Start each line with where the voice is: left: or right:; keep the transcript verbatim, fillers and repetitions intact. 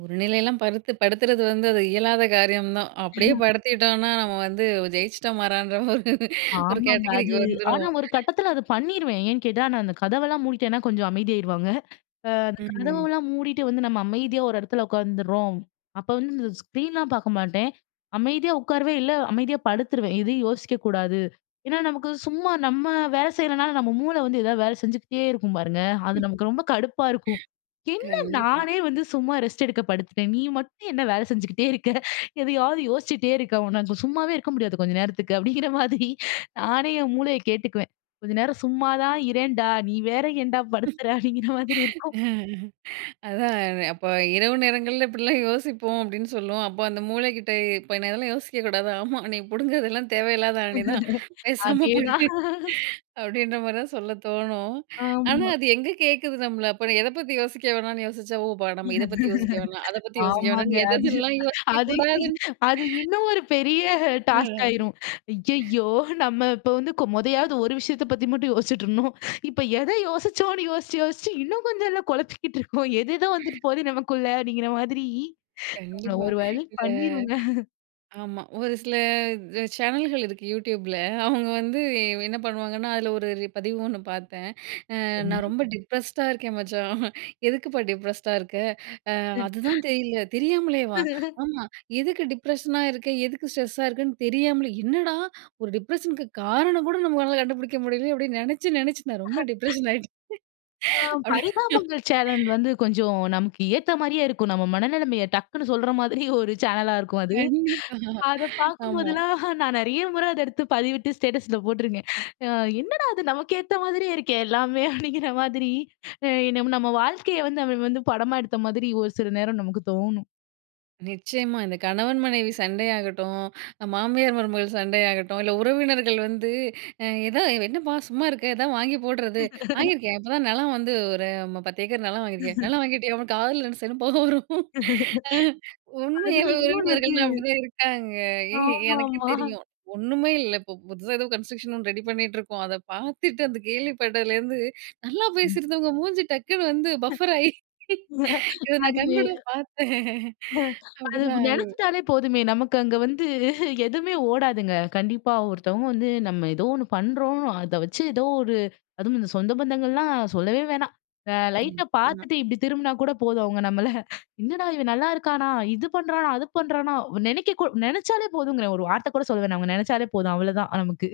right: ஒரு நிலைலா படுத்து படுத்துறது வந்து அது இயலாத காரியம் தான். அப்படியே
left: ஏனா.
right: படுத்திட்டோம்னா நம்ம வந்து ஜெயிச்சிட்டோம் மாறான்ற ஒரு ஒரு
left: ஆமங்க.
right: கேட்டகிரிக்கு
left: அது ஆனா
right: வந்துருவோம்.
left: ஒரு கட்டத்தில அத பண்ணிருவேன். ஏன்னு கேட்டா நான் அந்த கதவெல்லாம் மூடிட்டேனா கொஞ்சம் அமைதியாயிருவாங்க. ஆ அந்த
right: ம் ஹும்.
left: கதவெல்லாம் மூடிட்டு வந்து நம்ம அமைதியா ஒரு இடத்துல உக்காந்துருறோம். அப்ப வந்து இந்த ஸ்க்ரீன்லாம் பார்க்க மாட்டேன். அமைதியா உட்காருவேந் இல்ல அமைதியா படுத்துருவேன். எதையும் யோசிக்க கூடாது. ஏனா, நமக்கு சும்மா நம்ம வேலை செய்றனால, நம்ம மூளை வந்து ஏதாவது வேலை செஞ்சுகிட்டே இருக்கும். பாருங்க, அது நமக்கு ரொம்ப கடுப்பா இருக்கும். "என்ன
right: கண்டிப்பா.
left: நானே வந்து சும்மா ரெஸ்ட் எடுக்க படுத்துட்டேன். நீ மட்டும் என்ன வேலை செஞ்சுகிட்டே இருக்க? எதையாவது யோசிச்சுட்டே இருக்க, உன்னால சும்மாவே இருக்க முடியாத கொஞ்ச நேரத்துக்கு. "அப்படிங்கிற மாரி நானே என் மூளைய கேட்டுக்குவேன். "கொஞ்ச நேரம் சும்மா தான் இரேன்டா, நீ வேற ஏன்டா படுத்துற?" அப்படிங்கிற மாரி இருக்கும்.
right: அதான் அப்ப இரவு நேரங்கள்ல இப்படிலாம் யோசிப்போம் அப்படின்னு சொல்லுவோம். அப்ப அந்த மூளைக்கிட்ட இப்ப ஏ அதெல்லாம் யோசிக்க கூடாது. ஆமா, "நீ புடுங்குறதெல்லாம் தேவையில்லாத ஆணி தான் பேசாம
left: அதேதான்.
right: படு" அப்படீன்ற மாரி தான் சொல்ல தோணும். ஆனா,
left: ஆமா.
right: அது எங்க கேட்குது நம்மள அப்ப எத பத்தி யோசிக்க வேணாம்ன்னு யோசிச்சா, ஓ! நம்ம இத பத்தி யோசிக்க வேணாம், அத பத்தி யோசிக்க
left: ஆமாங்க.
right: வேணான்னு
left: அது
right: எததெல்லாம் யோசிக்க
left: அது
right: கூடாதுன்னு.
left: அது இன்னும் ஒரு பெரிய டாஸ்க்
right: ம்.
left: ஆயிரும். ஐயயோ! நம்ம இப்ப வந்து மொதயாவது ஒரு விஷயத்த பத்தி மட்டும் யோசிச்சிட்டுருந்தோம். இப்ப எத யோசிச்சோம்னு யோசிச்சு, யோசிச்சு இன்னும் கொஞ்சம்ல கொழப்பிக்கிட்டு இருக்கோம். எது எதோ வந்துட்டு போகுது நமக்குள்ள, அப்படிங்கிற மாரி நம்மள
right: கண்டிப்பா.
left: ஒரு வழி
right: இந்த
left: பண்ணிருங்க.
right: ஆமா ஒரு சில சேனல்கள் இருக்கு. Youtubeல அவங்க வந்து என்ன பண்ணுவாங்கன்னா, அதில ஒரு பதிவு ஒண்ணு பார்த்தேன். "நான்
left: சரி.
right: ரொம்ப டிப்ரஸ்ட்டா இருக்கேன் மச்சான்." எதுக்குப்பா டிப்ரஸ்ட்டா இருக்க? "அதுதான் தெரியல" தெரியாமலேவா. "ஆமா எதுக்கு டிப்ரஷனா இருக்க, எதுக்கு ஸ்ட்ரெஸ்ஸா இருக்கேன்னு தெரியாமலே, என்னடா! ஒரு டிப்ரஷனு க்கு காரணம் கூட நம்மளால கண்டுபிடிக்க முடியலையே அப்படின்னு நெனச்சி, நெனச்சி நான் ரொம்ப டிப்ரஷன் ஆயிட்டேன்."
left: ஆ,
right: அப்படின்னு.
left: பரிதாபங்கள் சேனல் வந்து கொஞ்சம் நமக்கேத்தா மாரியே இருக்கும். நம்ம மனநெலமைய டக்குனு சொல்ற மாதிரி ஒரு சேனலா இருக்கும். அது,
right: கண்டிப்பா
left: அத
right: ஆமா.
left: பார்க்கும்போதெல்லாம் நான் நெறைய முற அத எடுத்து பதிவிட்டு ஸ்டேட்டஸில போட்ருக்கேன். என்னடா அது நமக்கேத்த மாதிரியே இருக்கே, எல்லாமே. அப்படிங்கிற மாதிரி நம்ம வாழ்க்கைய வந்து நம்ம வந்து படமா எடுத்த மாதிரி ஒரு சில நேரம் நமக்கு தோணும்.
right: நிச்சயமா. இந்த கணவன், மனைவி சண்டையாகட்டும். மாமியார், மருமகள் சண்டையாகட்டும். இல்ல உறவினர்கள் வந்து எத "என்னப்பா சும்மா இருக்க, எதாவது வாங்கி போடுறது." "வாங்கியிருக்கேன் இப்போதான் நிலம் வந்து ஒரு பத்து ஏக்கர் நிலம் வாங்கியிருக்கேன்." "நிலம் வாங்கிட்டியா?" காதுல ரெண்டு சைடுல பொக வரும். உண்மையா
left: அதுல இன்னொன்னு வந்து.
right: உறவினர்கள்லா அப்படிதான் இருக்காங்க. ஏ எனக்கு
left: ஆமாம்மா.
right: தெரியும். ஒண்ணுமே இல்ல இப்ப ஏதோ புதுசா கன்ஸ்டருக்ஷன் ஒண்ணு ரெடி பண்ணிட்டு இருக்கோம். அத பார்த்துட்டு அந்த கேள்விப்பட்டதுலேருந்து நல்லா
left: ம்.
right: பேசியிருந்தவங்க மூஞ்சி டக்குனு வந்து பஃபர் ஆயி. இத நான்
left: அது.
right: கண்கூட பார்த்தேன்.
left: அது
right: அப்படிதான் ஆகுது.
left: நெனச்சுட்டாலே போதுமே, நமக்கு அங்க வந்து எதுவுமே ஓடாதுங்க. கண்டிப்பா, ஒருத்தவங்க வந்து நம்ம ஏதோ ஒண்ணு பண்றோம். அத வச்சு ஏதோ ஒரு அதுவும் இந்த சொந்த பந்தங்கள்லாம் சொல்லவே வேணா.
right: ம்.
left: லைட்டா
right: ஆமா.
left: பார்த்துட்டு இப்படி திரும்பினா கூட போதும். அவங்க நம்மள "என்னடா இவன் நல்லா இருக்கானா? இது பண்றானா? அது பண்றானா?" நெனைக்க நெனச்சாலே போதுங்கிறேன். ஒரு வார்த்த கூட சொல்ல வேணா. அவங்க நெனச்சாலே போதும் அவ்வளோதான் நமக்கு.